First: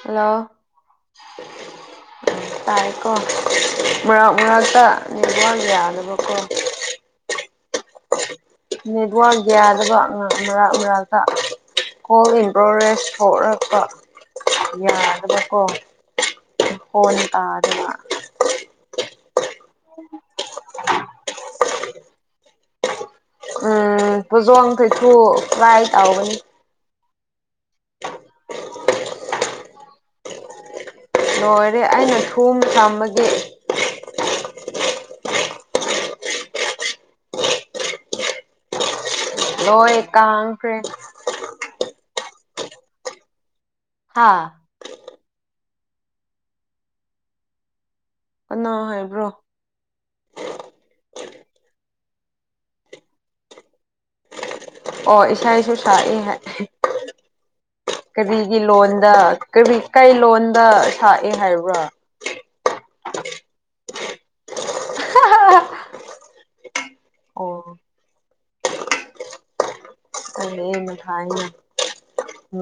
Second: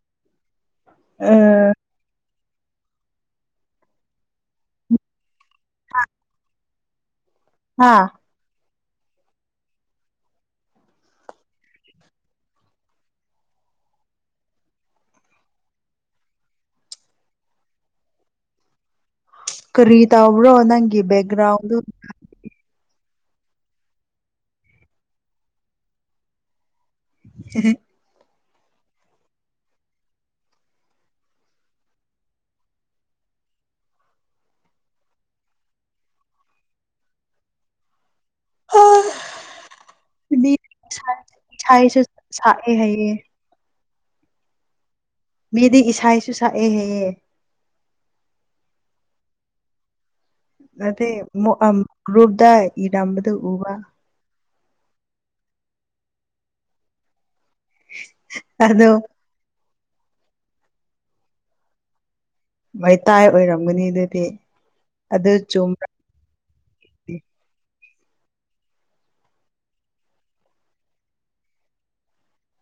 Hello ꯑ ꯀꯣ ꯃꯥꯛ ꯃꯥꯛꯇ ꯌꯥꯗꯕ ꯀꯣ ꯍ ꯍꯥꯥ ꯅꯦꯠꯋꯔꯛ ꯌꯥꯗꯕ ꯉꯍꯥꯛ ꯃꯔꯥꯛ ꯃꯔꯥꯛꯛꯇ ꯀꯣꯜ ꯏꯟꯄ꯭ꯔꯣꯒꯦꯁ ꯊꯣꯛꯂꯛꯄ ꯌꯥꯗꯕꯀꯣ ꯐꯣꯟ ꯇꯥꯗꯕ ꯀꯔꯤꯇꯥ ꯑꯣꯕ꯭ꯔꯣ ꯅꯪꯒꯤ ꯦꯒ꯭ꯔꯥꯎꯗ ꯎꯝ ꯐꯖꯣꯟ ꯀꯩꯁꯨ ꯀꯥꯏ ꯇꯥꯎꯒꯅꯤ ꯍ ꯂꯣꯏꯔꯦ ꯑꯩꯅ ꯊꯨꯕ ꯊꯥꯝꯕꯒꯤ ꯑꯣ ꯍꯣꯏ ꯇꯥꯡꯈ꯭ꯔꯦ ꯏꯁꯩꯁꯨ ꯁꯛꯑꯦ ꯍꯥꯏꯌꯦ ꯍꯥꯥ ꯃꯤꯗꯤ ꯏꯁꯥꯁꯨ ꯁꯛꯑꯦ ꯍꯦꯛꯑ ꯀꯅꯥ꫰ꯍꯥꯏꯕ꯭ꯔꯣ ꯒ꯭ꯔꯨꯨꯞꯗ ꯏꯔꯝꯕꯗ ꯎꯕ ꯑꯣ ꯏꯁꯥꯁꯨ ꯇꯥꯛꯑꯦ ꯍꯥꯏ ꯀꯔꯤꯒꯤ ꯑꯗꯣ ꯂꯣꯟꯗ ꯀꯔꯤ ꯀꯩ ꯂꯣꯟꯗ ꯁꯛꯑꯦ ꯍꯥꯏꯕ꯭ꯔꯥ ꯃꯩꯇꯥꯏ ꯑꯣꯏꯔꯝꯒꯅꯤ ꯑꯗꯨꯗꯤ ꯑꯗꯨ ꯆꯨꯝꯕ ꯑꯣ ꯀꯂ ꯃꯊꯏ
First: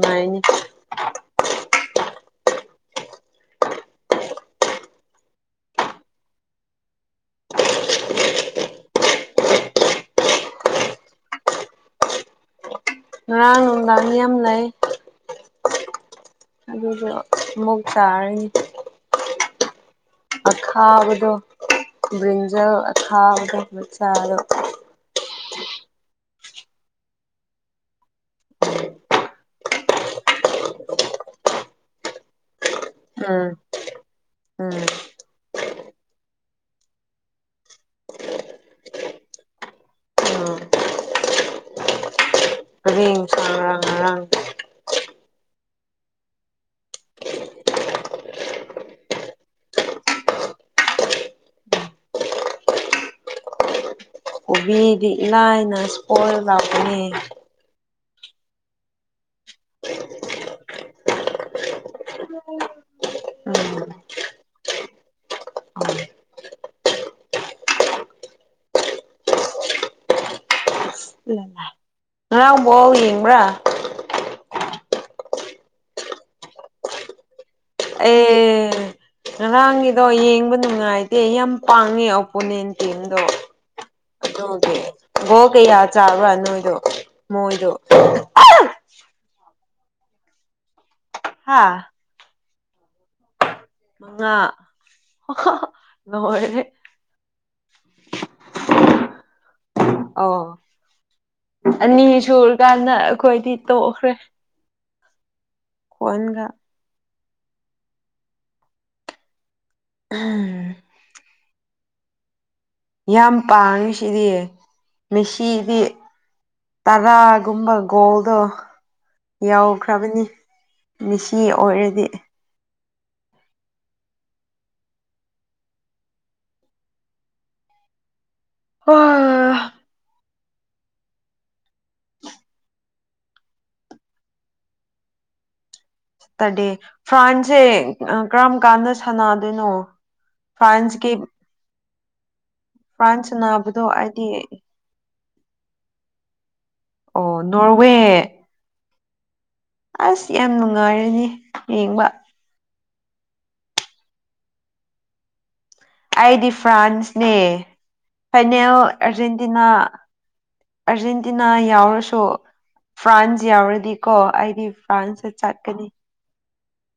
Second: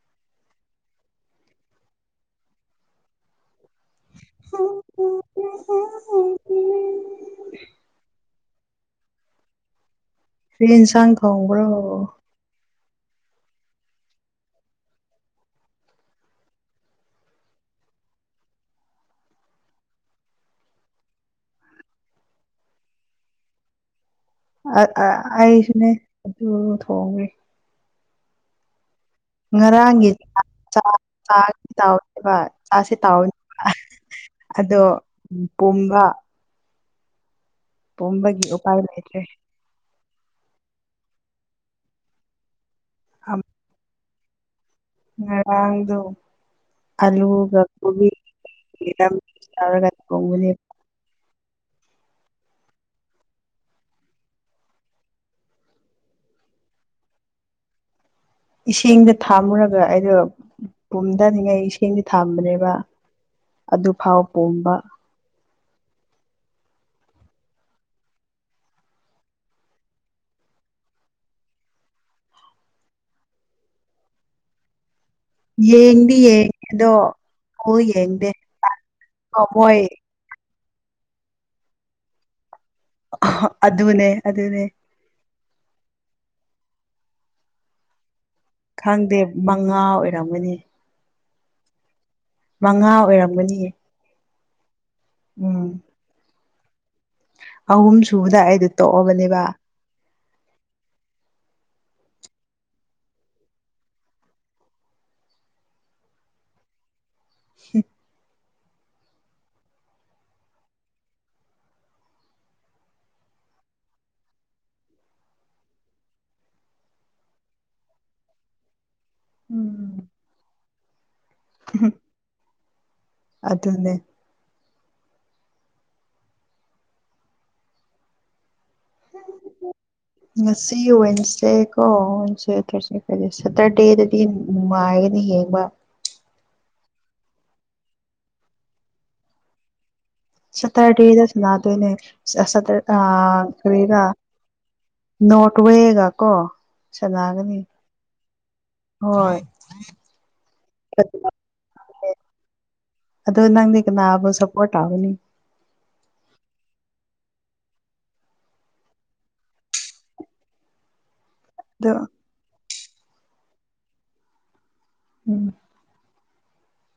ꯃ ꯍ ꯍꯥꯏ ꯐꯟꯁꯥꯡ ꯈꯣꯡꯕ꯭ꯔꯣ ꯉꯔꯥꯡ ꯅꯨꯡꯗꯥꯡ ꯃꯤ ꯌꯥꯝ ꯂꯩ ꯑꯗꯨꯗꯣ ꯑꯃꯨꯛ ꯆꯥꯔꯅꯤ ꯑꯊꯥꯕꯗꯣ ꯕ꯭ꯔꯤꯟꯖꯜ ꯑꯈꯥꯕꯗꯣ ꯃꯆꯥꯗꯣ ꯑ ꯑꯏꯁꯅꯦ ꯑꯗꯨ ꯊꯣꯡꯒꯦ ꯉꯔꯥꯡꯒꯤ ꯇꯦꯚ ꯑꯥꯁꯦ ꯎꯝ ꯇꯥꯎꯑꯣꯅꯦꯕ ꯑꯗꯣ ꯎꯝ ꯄ ꯋꯥ ꯄꯨꯝꯝꯕꯒꯤ ꯎꯄꯥꯏ ꯂꯩꯇ꯭ꯔꯦ ꯎꯝ ꯀꯔꯤ ꯑ ꯏꯟꯁꯥꯡ ꯔꯥ ꯉꯔꯥꯡ ꯉꯔꯥꯡꯗꯣ ꯑꯂꯨꯒ ꯀꯣꯕꯤ ꯌꯥꯔꯒ ꯈꯣꯡꯒꯅꯦꯕ ꯃꯗꯤ ꯂꯥꯏꯅꯁꯄꯣꯔ ꯂꯅꯦ ꯏꯁꯤꯡꯗ ꯊꯥꯝꯃꯨꯔꯒ ꯑꯩꯗꯣ ꯄꯨꯝꯊꯅꯤꯡꯉꯩ ꯏꯁꯤꯡꯗꯤ ꯊꯥꯝꯕꯅꯦꯕ ꯎꯝ ꯑꯗꯨꯐꯥꯎ ꯄꯣꯝꯕ ꯏ ꯉꯔꯥꯎꯕꯣ ꯌꯦꯡꯕ꯭ꯔꯥ ꯌꯦꯗꯤ ꯌꯦꯗꯣ ꯑꯦ ꯃꯣꯏ ꯉꯔꯥꯡꯒꯤꯗꯣ ꯌꯦꯡꯕꯗ ꯅꯨꯡꯉꯥꯏꯇꯦ ꯌꯥꯝ ꯄꯥꯡꯉꯦ ꯑꯣꯄꯣꯅꯦꯟ ꯇꯝꯗꯣ ꯑꯗꯨꯅꯦ ꯑꯗꯨꯅꯦ ꯑꯗꯨꯒꯤ ꯒꯣ ꯀꯌꯥ ꯆꯥꯕ꯭ꯔꯥ ꯅꯣꯏꯗꯣ ꯃꯣꯏꯔ ꯈꯪꯗꯦ ꯃꯉꯥ ꯑꯣꯏꯔꯝꯃꯅꯤ ꯍꯥꯥ ꯃꯉꯥ ꯑꯣꯏꯔꯝꯒꯅꯤ ꯎꯝ ꯂꯣꯏꯔꯦ ꯑꯍꯨꯝ ꯁꯨꯕꯗ ꯑꯩꯗꯣ ꯇꯣꯛꯑꯕꯅꯦꯕ ꯑꯧ ꯑꯅꯤ ꯁꯨꯔꯀꯥꯟꯗ ꯑꯩꯈꯣꯏꯗꯤ ꯇꯣꯛꯈ꯭ꯔꯦ ꯍꯒ [unintelligible] ꯍꯠ ꯎꯝ ꯌꯥꯝ ꯄꯥꯡꯉꯤꯁꯤꯗꯤ ꯃꯦꯁꯤꯗꯤ ꯇꯔꯥꯒꯨꯝꯕ ꯒꯣꯜꯗꯣ ꯎꯝ ꯌꯥꯎꯈ꯭ꯔꯕꯅꯤ ꯁꯤ ꯑꯣꯏꯔꯗꯤ ꯑꯗꯨꯅꯦ ꯑꯣ ꯉꯁꯤ ꯋꯦꯟꯁꯗꯦ ꯀꯣ ꯋꯦꯟꯁꯗꯦ ꯊꯔꯁꯗꯦ ꯀ ꯁꯦꯇꯔꯗꯦꯗꯗꯤ ꯅꯨꯡꯉꯥꯏꯒꯅꯤ ꯌꯦꯡꯕ ꯇꯔꯗꯦ ꯐ꯭ꯔꯥꯟꯁꯁꯦ ꯀꯔꯝ ꯀꯥꯟꯗ ꯁꯥꯟꯅꯗꯣꯏꯅꯣ ꯐ꯭ꯔꯥꯟꯁꯀꯤ ꯁꯠꯇꯔꯦꯗ ꯁꯅꯥꯗꯅꯦ ꯑ ꯐ꯭ꯔꯥꯟꯁ ꯑ ꯁꯥꯟꯅꯕꯗꯣ ꯊꯒ ꯑꯩꯗꯤ ꯅꯣꯠꯋꯦꯒ ꯀꯣ ꯑꯣ ꯁꯥꯟꯅꯒꯅꯤ ꯅꯣꯔꯋꯦ ꯍꯣꯏ ꯑꯁ ꯌꯥꯝ ꯅꯨꯡꯉꯥꯏꯔꯅꯦ ꯌꯦꯡꯕ ꯑꯗ ꯅꯪꯗꯤ ꯀꯅꯥꯕꯨ ꯁꯞꯄꯣꯔꯠ ꯇꯒꯅꯤ ꯑꯩꯗꯤ ꯐ꯭ꯔꯥꯟꯁꯅꯦ ꯐꯥꯏꯅꯦꯜ ꯑꯔꯖꯦꯟꯇꯤꯅꯥ ꯑꯔꯖꯦꯟ ꯇꯤꯟꯅꯥ ꯑꯗꯣ ꯌꯥꯎꯔꯁꯨ ꯐ꯭ꯔꯥꯟꯁ ꯌꯥꯎꯔꯗꯤꯀꯣ ꯑꯩꯗꯤ ꯐꯥ꯭ꯔꯟꯁꯇ ꯎꯝ ꯆꯠꯀꯅꯤ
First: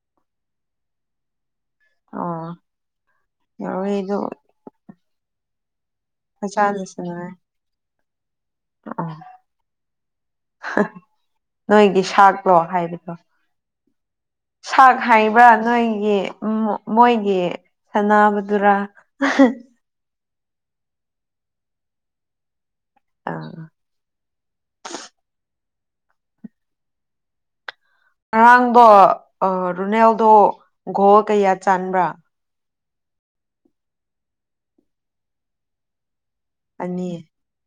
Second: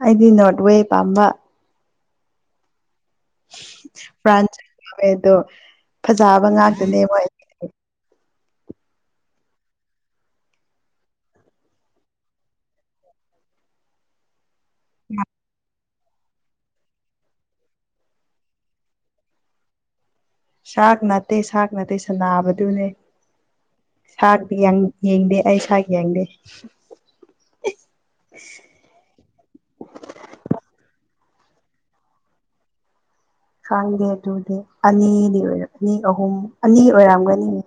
ꯑꯩꯗꯤ ꯅꯣꯔꯠ ꯋꯦ ꯄꯥꯝꯕ ꯑꯥ ꯐ꯭ꯔꯥꯟꯁ ꯌꯥꯎꯔꯦꯗꯨ ꯐꯖꯕ ꯐꯖꯅ ꯉꯥꯛꯇꯅꯦ ꯃꯣꯏ ꯁꯥꯟꯅꯔꯦ ꯑꯣ ꯅꯣꯏꯒꯤ ꯁꯥꯛꯂꯣ ꯍꯥꯏꯕꯗꯣ ꯁꯥꯛ ꯍꯥꯏꯕ꯭ꯔꯥ ꯅꯣꯏ ꯒꯤ ꯃꯣꯏꯒꯤ ꯁꯅꯥꯕꯗꯨꯔꯥ ꯁꯥꯛ ꯅꯠꯇꯦ ꯁꯥꯛ ꯅꯠꯇꯦ ꯁꯥꯅꯥꯕꯗꯨꯅꯦ ꯑꯥ ꯁꯔ ꯌꯦꯡꯗꯦ ꯑꯩ ꯁꯋꯥꯏ ꯌꯦꯡꯗꯦ ꯑꯔꯥꯡꯕ ꯑ ꯔꯨꯅꯦꯜꯗꯣ ꯒꯣꯜ ꯀꯌꯥ ꯆꯥꯟꯕ꯭ꯔꯥ ꯈꯪꯗꯦ ꯑꯗꯨꯗꯤ ꯑꯅꯤꯗꯤ ꯑꯣꯏꯔꯝꯅꯤ ꯑꯍꯨꯝ ꯑꯅꯤ ꯑꯣꯏꯔꯝꯒꯅꯤ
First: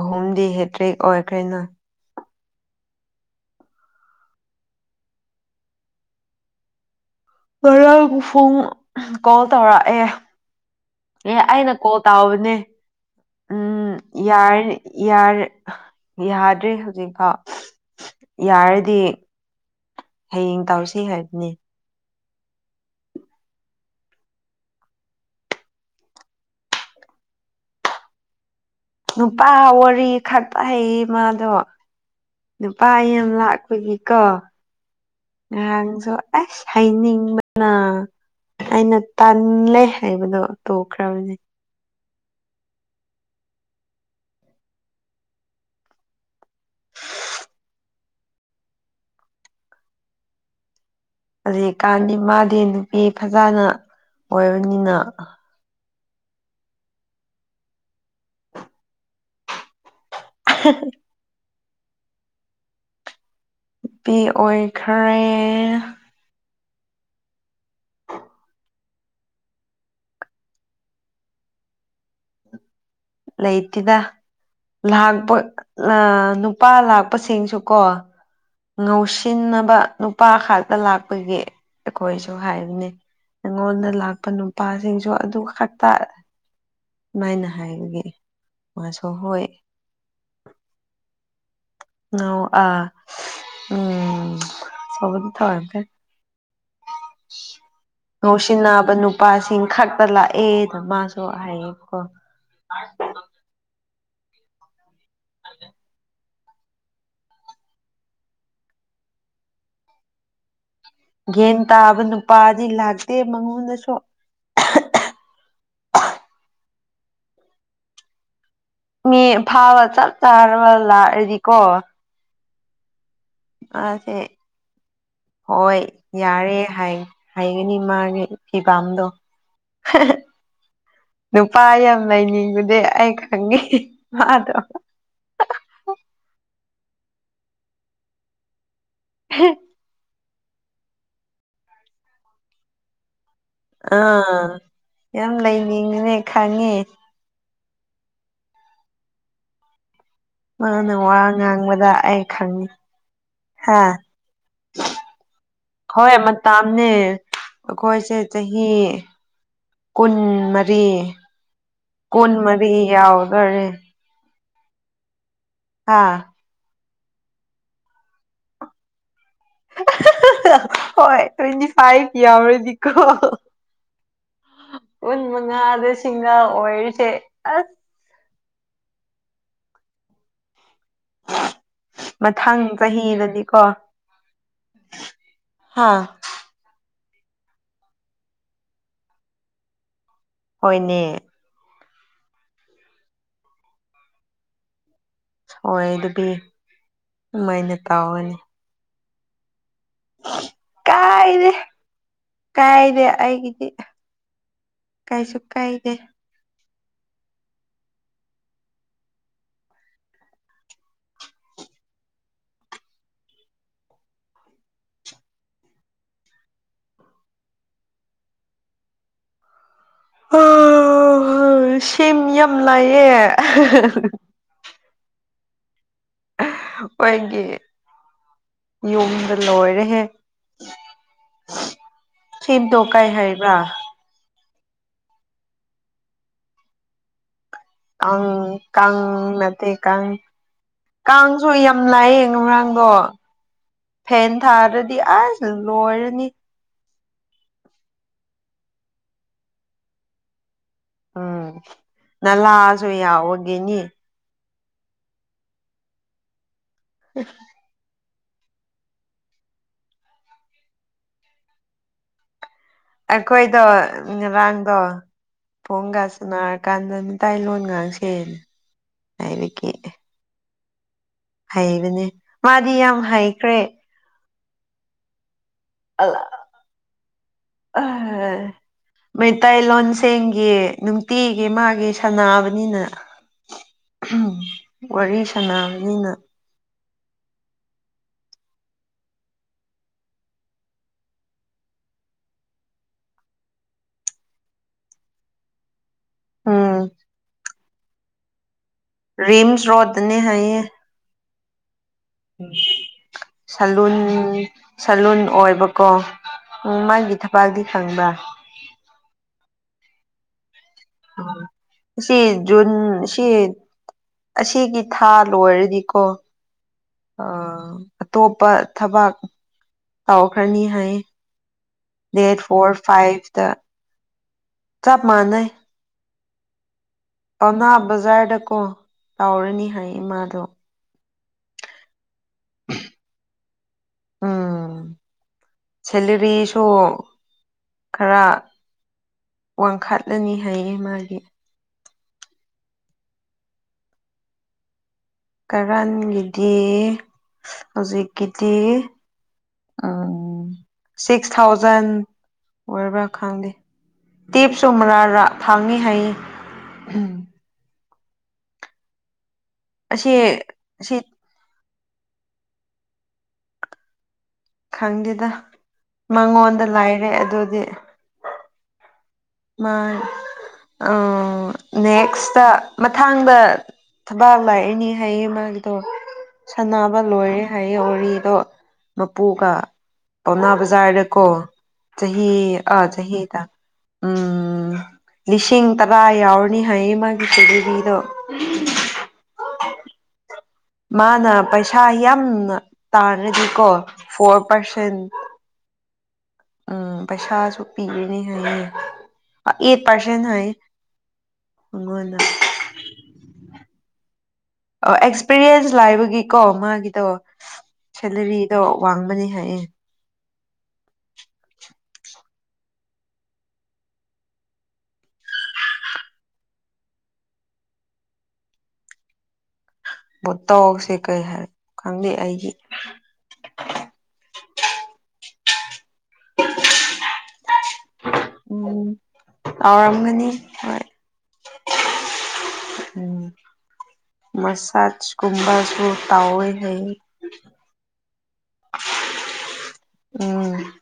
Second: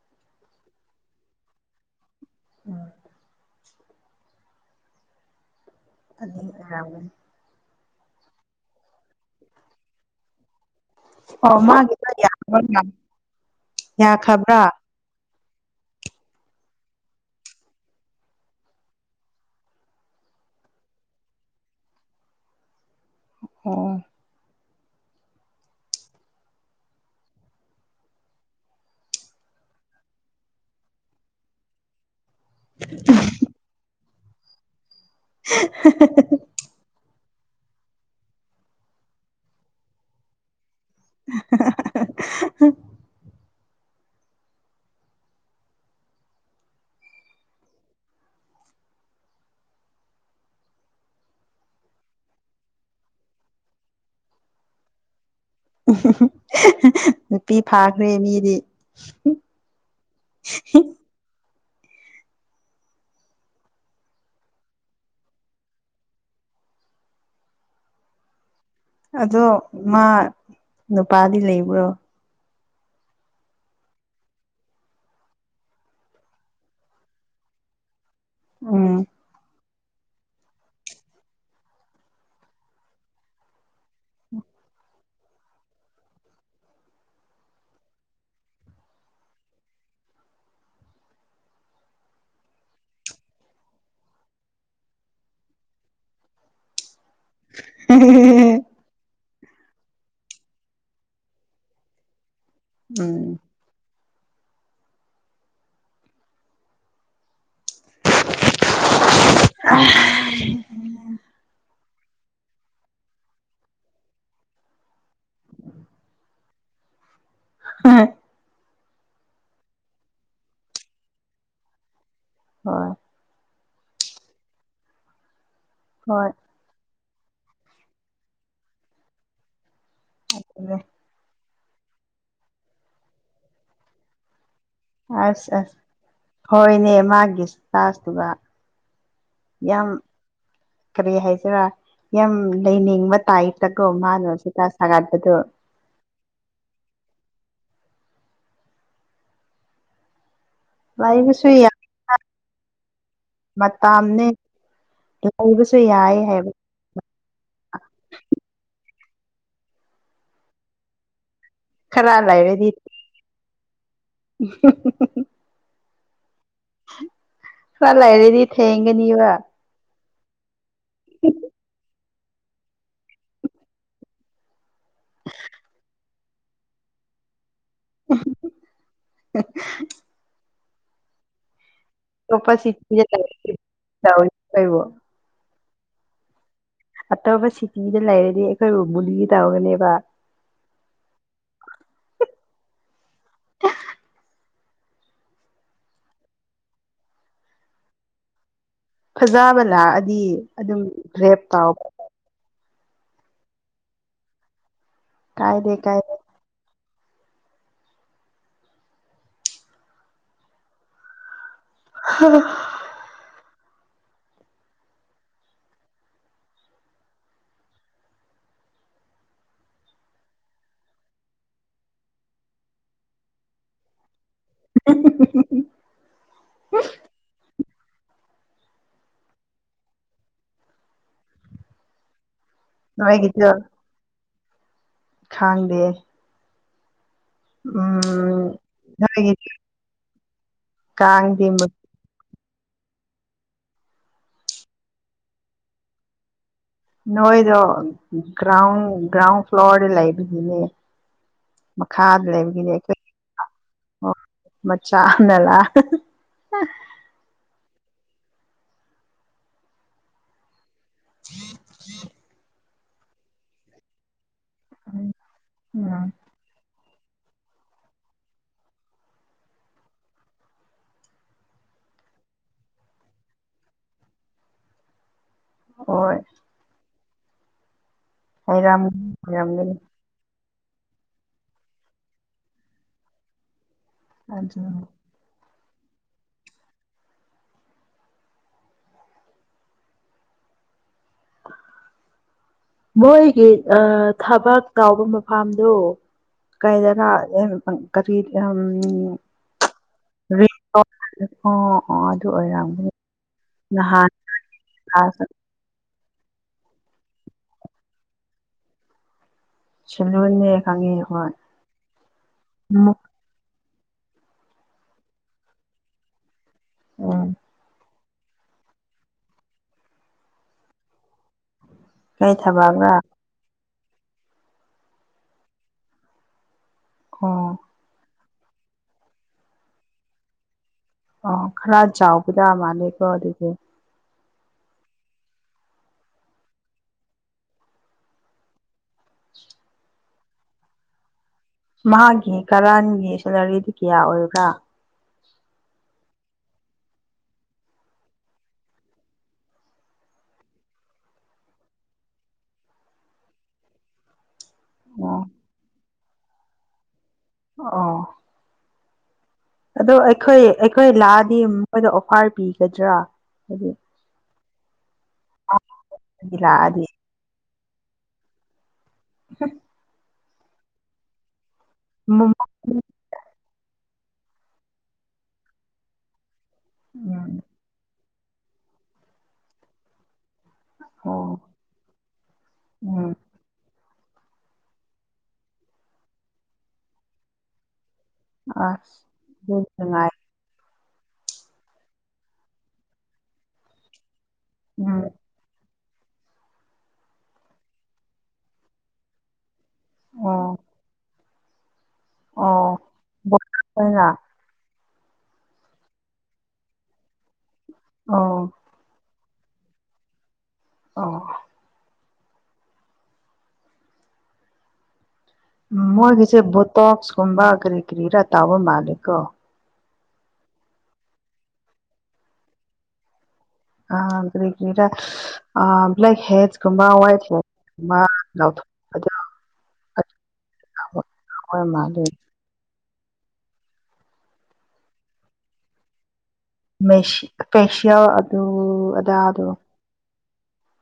ꯑꯍꯨꯝꯗꯤ ꯍꯦꯛꯇ꯭ꯔꯤ ꯑꯣꯏꯈ꯭ꯔꯦ ꯅꯥ ꯎꯝ [unintelligible] ꯉꯔꯥꯡ ꯐꯨꯡ ꯀꯣꯜ ꯇꯧꯔꯛꯑꯦ ꯑꯦ ꯑꯣ ꯑꯩꯅ ꯀꯣꯜ ꯃꯥꯒꯤꯗꯣ ꯇꯧꯕꯅꯦ ꯌꯥꯈ꯭ꯔꯕ꯭ꯔꯥ ꯎꯝ ꯌꯥꯈ꯭ꯔꯕ꯭ꯔꯥ ꯌꯥꯔꯦ ꯌꯥꯗ꯭ꯔꯦ ꯍꯧꯖꯤꯛꯐꯥꯎ ꯌꯥꯔꯗꯤ ꯍꯌꯦꯡ ꯇꯧꯁꯤ ꯍꯥꯏꯕꯅꯤ ꯑꯣ ꯅꯨꯄꯥ ꯋꯥꯔꯤ ꯈꯛꯇ ꯍꯩꯌꯦ ꯃꯥꯗꯣ ꯅꯨꯄꯥ ꯌꯥꯝ ꯂꯥꯛꯄꯒꯤ ꯀꯣ ꯉꯔꯥꯡꯁꯨ ꯑꯁ ꯍꯩꯅꯤꯡ ꯃꯔꯨ ꯑꯩꯅ ꯇꯜꯂꯦ ꯍꯥꯏꯕꯗꯣ ꯇꯣꯛꯈꯔꯕꯅꯤ [unintelligible] ꯍꯧꯖꯤꯛꯀꯥꯟꯗꯤ ꯃꯥꯗꯤ ꯅꯨꯄꯤ ꯐꯖꯅ ꯀꯣꯏꯕꯅꯤꯅ ꯅꯨꯄꯤ ꯐꯥꯈ꯭ꯔꯦ ꯃꯤꯗꯤ [unintelligible] ꯅꯨꯄꯤ ꯑꯣꯏꯈ꯭ꯔꯦ ꯑꯗꯣ ꯃꯥ ꯅꯨꯄꯥꯗꯤ ꯂꯩꯕ꯭ꯔꯣ ꯂꯩꯇꯦꯗ ꯂꯥꯛꯄ ꯅꯨꯄꯥ ꯂꯥꯛꯄꯁꯤꯡꯁꯨꯀꯣ ꯎꯝ ꯉꯧꯁꯤꯟꯅꯕ ꯅꯨꯄꯥ ꯈꯥꯛꯛꯇ ꯂꯥꯛꯄꯒꯤ ꯑꯩꯈꯣꯏꯁꯨ ꯍꯥꯏꯕꯅꯤ ꯑꯩꯉꯣꯟꯗ ꯂꯥꯛꯄ ꯅꯨꯄꯥꯁꯤꯡꯁꯨ ꯑꯗꯨ ꯈꯛꯇ ꯁꯨꯃꯥꯏꯅ ꯍꯥꯏꯕꯒꯤ ꯃꯥꯁꯨ ꯍꯣꯏ ꯑ ꯑ ꯎꯝ ꯁ ꯊ ꯔꯣꯁꯤꯅꯄ ꯅꯨ ꯅꯨꯄꯥꯁꯤꯡ ꯈꯛꯇ ꯂꯥꯛꯑꯦꯗ ꯃꯥꯁꯨ ꯍꯥꯏꯌꯦꯀꯣ ꯎꯝ ꯑꯗꯦ ꯑ ꯒꯟ ꯇꯥꯕ ꯅꯨꯄꯥꯗꯤ ꯂꯥꯛꯇꯦ ꯃꯉꯣꯟꯗꯁꯨ ꯍꯥ ꯃꯤ ꯐꯥꯕ ꯆꯞ ꯆꯥꯔꯕ ꯂꯥꯛꯑꯗꯤꯀꯣ ꯍꯣꯏ ꯑꯁꯦ ꯍꯣꯏ ꯍꯣꯏ ꯌꯥꯔꯦ ꯍꯥꯏ ꯍꯥꯏꯒꯅꯤ ꯃꯥꯅꯤ ꯐꯤ ꯄꯝꯗꯣ ꯅꯨ ꯄꯥ ꯌꯥꯝ ꯂꯩꯅꯤꯡꯕꯗꯤ ꯑꯩ ꯈꯪꯉꯦ ꯃꯥꯗꯣ ꯑꯁ ꯑꯁ ꯍꯣꯏꯅꯦ ꯃꯥꯒꯤ ꯆꯥꯖꯇꯨꯒ ꯌꯥꯝ ꯀꯔꯤ ꯍꯥꯏꯁꯤꯔꯥ ꯌꯥꯝ ꯂꯩꯅꯤꯡꯕ ꯇꯥꯏꯞꯇꯀꯣ ꯃꯥꯅ ꯑꯥ ꯁꯤꯇꯥ ꯌꯥꯝ ꯁꯥꯒꯠꯄꯗꯣ ꯂꯩꯅꯤꯡꯅꯦ ꯈꯪꯉꯦ ꯃꯥꯅ ꯋꯥ ꯂꯩꯕꯁꯨ ꯉꯥꯡꯕꯗ ꯑꯩ ꯈꯪꯉꯤ ꯍꯥ ꯃꯇꯝꯅꯦ ꯂꯩꯕꯁꯨ ꯍꯣꯏ ꯌꯥꯏ ꯍꯥꯏꯕ ꯃꯇꯥꯅꯦ ꯑꯩꯈꯣꯏꯁꯦ ꯆꯍꯤ ꯀꯨꯟ ꯃꯔꯤ ꯈꯔ ꯀꯨꯟ ꯂꯩꯔꯗꯤ ꯃꯔꯤ ꯌꯥꯎꯈꯔꯦ [inaudible] ꯍꯥꯥ ꯍꯂꯥꯏꯔꯦꯗꯤ ꯊꯦꯡꯒꯅꯤꯕ [inaudible] ꯍꯣꯏ ꯇ꯭ꯋꯦꯟꯇꯤ ꯐꯥꯏꯚ ꯀ꯭ꯔꯗꯤꯀꯣ ꯑꯣꯟ ꯃ ꯁꯤꯡꯉ ꯑꯣꯏꯔꯁꯦ ꯑꯁ [inaudible] ꯃꯊꯪ ꯆꯣꯄꯁꯤ ꯀ ꯆꯍꯤꯗꯗꯤꯀꯣ ꯍꯥꯥ ꯑꯇꯣꯞꯄ ꯁꯤꯇꯤꯗ ꯂꯩꯔꯗꯤ ꯑꯩꯈꯣꯏꯕꯨ ꯃꯨꯂꯤ ꯇꯧꯒꯅꯦꯕ ꯍꯣꯏꯅꯦ [unintelligible] ꯍꯣꯏ ꯑꯗꯨꯗꯤ ꯑꯗꯨꯃꯥꯏꯅ ꯇꯧꯋꯦ ꯐꯖꯥꯕꯅ ꯂꯥꯛꯑꯗꯤ ꯑꯗꯨꯝ ꯔꯦꯞ ꯀꯥꯏꯗꯦ ꯇꯥꯎꯕ ꯀꯥꯏꯗꯦ ꯑꯩꯒꯤꯗꯤ ꯀꯥꯏꯁꯨ ꯀꯥꯏꯗꯦ [unintelligible] ꯑꯣ ꯁꯦꯝ ꯌꯥꯝ ꯂꯥꯏꯌꯦ꯫ [unintelligible] ꯑꯣꯏꯒꯤ ꯌꯨꯝꯗ ꯂꯣꯏꯔꯦꯍꯦ ꯊꯦꯟꯗꯣ ꯀꯥꯏ ꯍꯥꯏꯕ꯭ꯔ ꯈꯥꯡꯗꯦ ꯀꯪ ꯀꯪ ꯅ ꯅꯣꯏꯒꯤꯗꯤ ꯀꯪ [unintelligible] ꯀꯥꯡꯗꯤ ꯀꯥꯡꯁꯨ ꯌꯥꯝ ꯂꯥꯛꯌꯦ [unintelligible] ꯗꯣ ꯐꯦꯟ ꯊꯥꯗꯔꯗꯤ ꯑꯁ ꯂꯣꯏꯔꯅꯤ꯫ ꯅꯣꯏꯗꯣ ꯒ꯭ꯔꯥꯎꯟ ꯒ꯭ꯔꯥꯎꯟ ꯐ꯭ꯂꯣꯔꯗ ꯂꯩꯕꯒꯤꯅꯦ꯫ ꯎꯝ ꯃꯈꯥꯗ ꯅꯂꯁꯨ [unintelligible] ꯃꯆꯥꯥ ꯅꯥꯂꯥ [unintelligible] [inaudible] [unintelligible] [inaudible] ꯑꯩꯈꯣꯏꯗꯣ ꯔꯥꯡꯗꯣ ꯎꯝ ꯄꯣꯟꯒꯥꯁꯅ ꯀꯥꯟꯗ ꯃꯤꯇꯥꯏ ꯂꯣꯟ ꯉꯥꯡꯁꯦ ꯂꯥꯏꯔꯤꯛꯀꯤ꯫ ꯍꯩꯕꯅꯦ ꯃꯥꯗꯤ ꯌꯥꯝ ꯍꯩꯈ꯭ꯔꯦ ꯍꯣꯏ ꯑ ꯂꯩꯔꯝ ꯃꯩꯇꯩ ꯂꯩꯔꯝꯒꯅꯤ ꯂꯣꯟꯁꯤꯡꯒꯤ ꯅꯨꯡꯇꯤꯒꯤ ꯃꯥꯗꯤ ꯁꯅꯥꯕꯅꯤꯅ ꯑꯗꯨ ꯋꯥꯔꯤ ꯁꯅꯥꯕꯅꯤꯅ ꯃꯣꯏꯒꯤ ꯊꯕꯥꯛ ꯇꯎꯕ ꯃꯐꯝꯗꯨ ꯀꯩ ꯎꯝ ꯗꯥ ꯂꯥꯛ ꯑꯒꯦ ꯍꯥꯏꯅꯣ ꯫ ꯀꯔꯤ [inaudible] ꯔꯔꯤꯝꯁ ꯔꯣꯠꯇꯅꯦ ꯍꯥꯏꯌꯦ꯫ ꯑꯣ ꯑꯣ ꯑꯗꯨ ꯑꯣꯏꯔꯝꯒꯅꯤ ꯁꯂꯨꯟ ꯅꯍꯥꯟ ꯁꯂꯨꯟ ꯑꯣꯏꯕꯀꯣ ꯎ ꯃꯥꯒꯤ ꯊꯕꯥꯜꯗꯤ ꯈꯪꯕ꯭ꯔꯥ ꯆꯅ ꯃ ꯁꯤ ꯖꯨꯟ ꯃꯨꯛ ꯁꯤ ꯑꯁꯤꯒꯤ ꯊꯥ ꯂꯣꯏꯔꯗꯤꯀꯣ ꯎꯝ ꯑꯥ ꯑꯇꯣꯞꯄ ꯊꯕꯛ ꯇꯧꯈ꯭ꯔꯅꯤ ꯍꯥꯏ ꯗꯦꯠ ꯀꯩ ꯐꯣꯔ ꯊꯕꯛꯔꯥ ꯐꯥꯏꯚ ꯆꯞ ꯃꯥꯅꯦ ꯑꯣ ꯑꯅꯥ ꯖꯔꯗ ꯀꯣ ꯇꯥꯎꯔꯅꯤ ꯍꯥꯏ ꯏꯃꯥꯗꯣ ꯑ ꯈꯔ ꯆꯥꯎꯕꯗ ꯃꯥꯥꯟꯂꯦꯀꯣ ꯑꯗꯨꯗꯤ ꯎꯝ ꯁꯦꯂꯔꯤꯁꯨ ꯈꯔ ꯋꯥꯡꯈꯠꯂꯅꯤ ꯍꯥꯏꯌꯦ ꯃꯥꯒꯤ ꯃꯥꯒꯤ ꯀꯔꯥꯟꯒꯤ ꯁꯦꯂꯔꯤꯗꯤ ꯀꯌꯥ ꯑꯣꯏꯕ꯭ꯔꯥ ꯀꯔꯟꯒꯤꯗꯤ ꯍꯧꯖꯤꯛꯀꯤꯗꯤ ꯁꯤꯛꯁ ꯊꯥꯎꯖꯟ ꯑꯣꯏꯕ꯭ꯔꯥ ꯈꯪꯗꯦ ꯇꯤꯞꯁ ꯑꯣ ꯃꯔꯔꯥꯔ ꯐꯥꯡꯉꯤ ꯍꯥꯏꯏ ꯎꯝ ꯑ ꯑꯗꯣ ꯑꯁꯤ ꯑꯩꯈꯣꯏ ꯑꯩꯈꯣꯏ ꯑꯁꯤ ꯂꯥꯛꯑꯗꯤ ꯑꯩꯈꯣꯏꯗ ꯑꯣꯐꯥꯔ ꯄꯤꯒꯗ꯭ꯔꯥ ꯍꯥꯏꯗꯤ ꯈꯪꯗꯦꯗ ꯃꯉꯣꯟꯗ ꯂꯥꯛꯑꯗꯤ ꯂꯥꯏꯔꯦ ꯑꯗꯨꯗꯤ ꯃꯥ ꯑꯣ ꯎꯝ ꯅꯦꯛꯁꯇ ꯃꯊꯥꯡꯗ ꯊꯕꯥꯛ ꯂꯥꯛꯑꯅꯤ ꯍꯥꯏꯌꯦ ꯃꯥꯒꯤꯗꯣ ꯁꯥꯟꯅꯕ ꯂꯣꯏꯔꯦ ꯍꯥꯏꯌꯦ ꯍꯧꯔꯤ ꯃꯄꯨꯒ ꯄꯥꯎ [unintelligible] ꯀꯣ ꯑꯣ ꯆꯍꯤ ꯑ ꯎꯝ ꯆꯍꯤꯗ ꯎꯝ ꯂꯤꯁꯤꯡ ꯇꯔꯥ ꯌꯥꯎꯔꯅꯤ ꯍꯥꯏꯌꯦ ꯃꯥꯒꯤ ꯀꯦꯕꯤꯗꯣ ꯑ ꯉꯥꯏ ꯃꯥꯅ ꯄꯩꯁꯥ ꯌꯥꯝꯅ ꯇꯥꯔꯗꯤꯀꯣ ꯐꯣꯔ ꯄꯔꯁꯦꯟ ꯎꯝ ꯎꯝ ꯄꯩꯁꯥꯁꯨ ꯄꯤꯒꯅꯤ ꯍꯥꯏꯌꯦ ꯑꯦ ꯄꯥꯁꯦ ꯅ ꯍꯥꯏꯣꯏ ꯑꯣꯅ ꯑꯣ ꯑꯦꯛꯁꯄꯤꯔꯤꯌꯦꯟꯁ ꯂꯥꯏꯕꯒꯤꯀꯣ ꯃꯥꯒꯤꯗꯣ ꯑꯣ ꯁꯦꯂꯔꯤꯗꯣ ꯋꯥꯡꯕꯅꯦ ꯍꯥꯏꯌꯦ ꯑꯣ ꯃꯣꯏꯒꯤꯁꯦ ꯕꯣꯇꯣꯛꯁꯀꯨꯝꯕꯥ ꯀꯔꯤ ꯀꯔꯤꯔ ꯇꯧꯕ ꯃꯥꯜꯂꯦꯀꯣ ꯕꯣꯇꯣꯛꯁꯁꯦ ꯀꯩ ꯍꯥꯏ ꯈꯪꯗꯦ ꯑꯩꯗꯤ ꯑ ꯀꯔꯤ ꯀꯔꯤꯔ ꯕ꯭ꯂꯦꯛꯍꯦꯗꯁ ꯋꯥꯏꯠꯍꯦꯗꯁ ꯀꯨꯝꯕ ꯎꯝ ꯇꯧꯔꯝꯒꯅꯤ ꯍꯣꯏ ꯍꯣꯏ ꯃꯥꯗꯣ ꯎꯝ ꯃꯁꯥꯖꯀꯨꯝꯕꯁꯨ ꯁ꯭ꯄꯦꯁꯤꯌꯜ ꯑꯗꯨ ꯑꯗ ꯑꯗꯨ ꯎꯝ